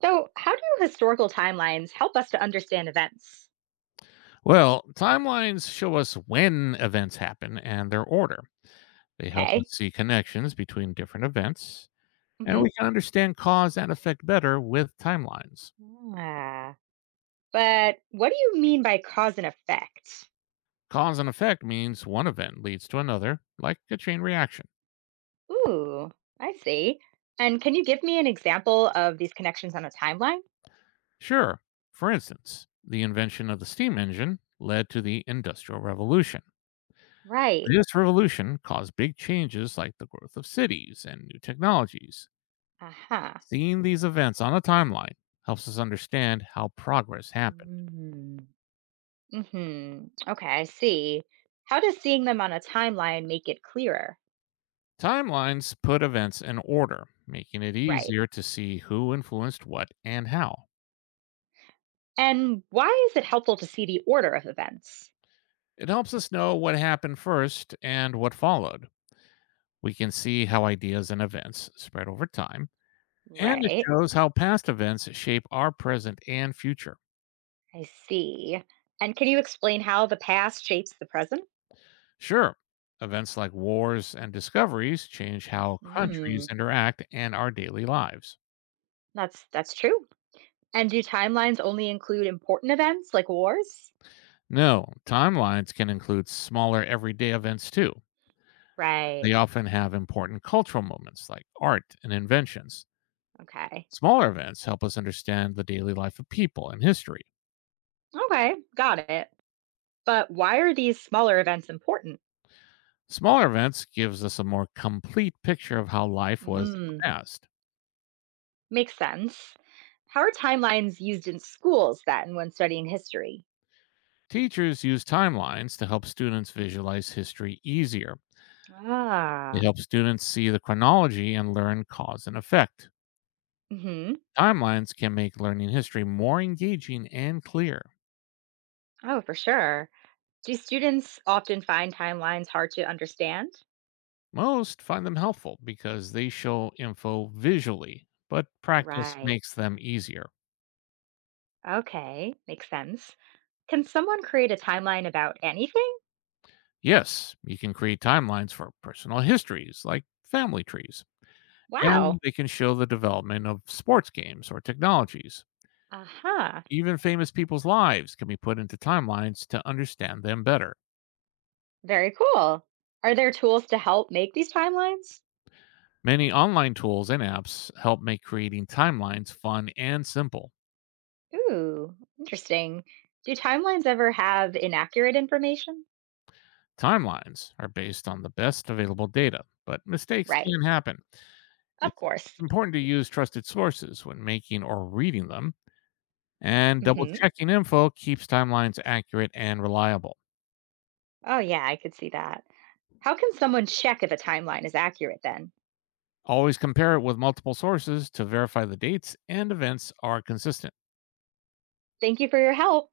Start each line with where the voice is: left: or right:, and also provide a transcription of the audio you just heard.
right: So, how do historical timelines help us to understand events?
left: Well, timelines show us when events happen and their order. They help us
right: Okay.
left: see connections between different events, and we
right: Hmm.
left: can understand cause and effect better with timelines.
right: Ah, but what do you mean by cause and effect?
left: Cause and effect means one event leads to another, like a chain reaction.
right: Ooh, I see. And can you give me an example of these connections on a timeline?
left: Sure, for instance, the invention of the steam engine led to the Industrial Revolution.
right: Right.
left: This revolution caused big changes like the growth of cities and new technologies.
right: Aha.
left: Seeing these events on a timeline helps us understand how progress happened.
right: Mm-hmm. Hmm. Okay, I see. How does seeing them on a timeline make it clearer?
left: Timelines put events in order, making it
right: Right.
left: easier to see who influenced what and how.
right: And why is it helpful to see the order of events?
left: It helps us know what happened first and what followed. We can see how ideas and events spread over time, and it
right: Right.
left: shows how past events shape our present and future.
right: I see. And can you explain how the past shapes the present?
left: Sure, events like wars and discoveries change how
right: Hmm,
left: countries interact and our daily lives.
right: that's true. And do timelines only include important events like wars?
left: No, timelines can include smaller everyday events too.
right: Right.
left: They often have important cultural moments like art and inventions.
right: Okay.
left: Smaller events help us understand the daily life of people and history.
right: Okay, got it. But why are these smaller events important?
left: Smaller events gives us a more complete picture of how life was in
right: Hmm,
left: the past.
right: makes sense. How are timelines used in schools then when studying history?
left: Teachers use timelines to help students visualize history easier. They
right: Ah.
left: help students see the chronology and learn cause and effect.
right: Mhm.
left: Timelines can make learning history more engaging and clear.
right: Oh, for sure. Do students often find timelines hard to understand?
left: Most find them helpful because they show info visually, but practice
right: Right.
left: makes them easier.
right: Okay, makes sense. Can someone create a timeline about anything?
left: Yes, you can create timelines for personal histories like family trees, and
right: Wow.
left: they can show the development of sports games or technologies.
right: Aha.
left: Even famous people's lives can be put into timelines to understand them better.
right: Very cool. Are there tools to help make these timelines?
left: Many online tools and apps help make creating timelines fun and simple.
right: Ooh, interesting. Do timelines ever have inaccurate information?
left: Timelines are based on the best available data, but mistakes
right: Right.
left: can happen.
right: Of
left: It's
right: course.
left: it's important to use trusted sources when making or reading them, and double
right: Mhm.
left: checking info keeps timelines accurate and reliable.
right: Oh yeah, I could see that. How can someone check if a timeline is accurate then?
left: Always compare it with multiple sources to verify the dates and events are consistent.
right: Thank you for your help.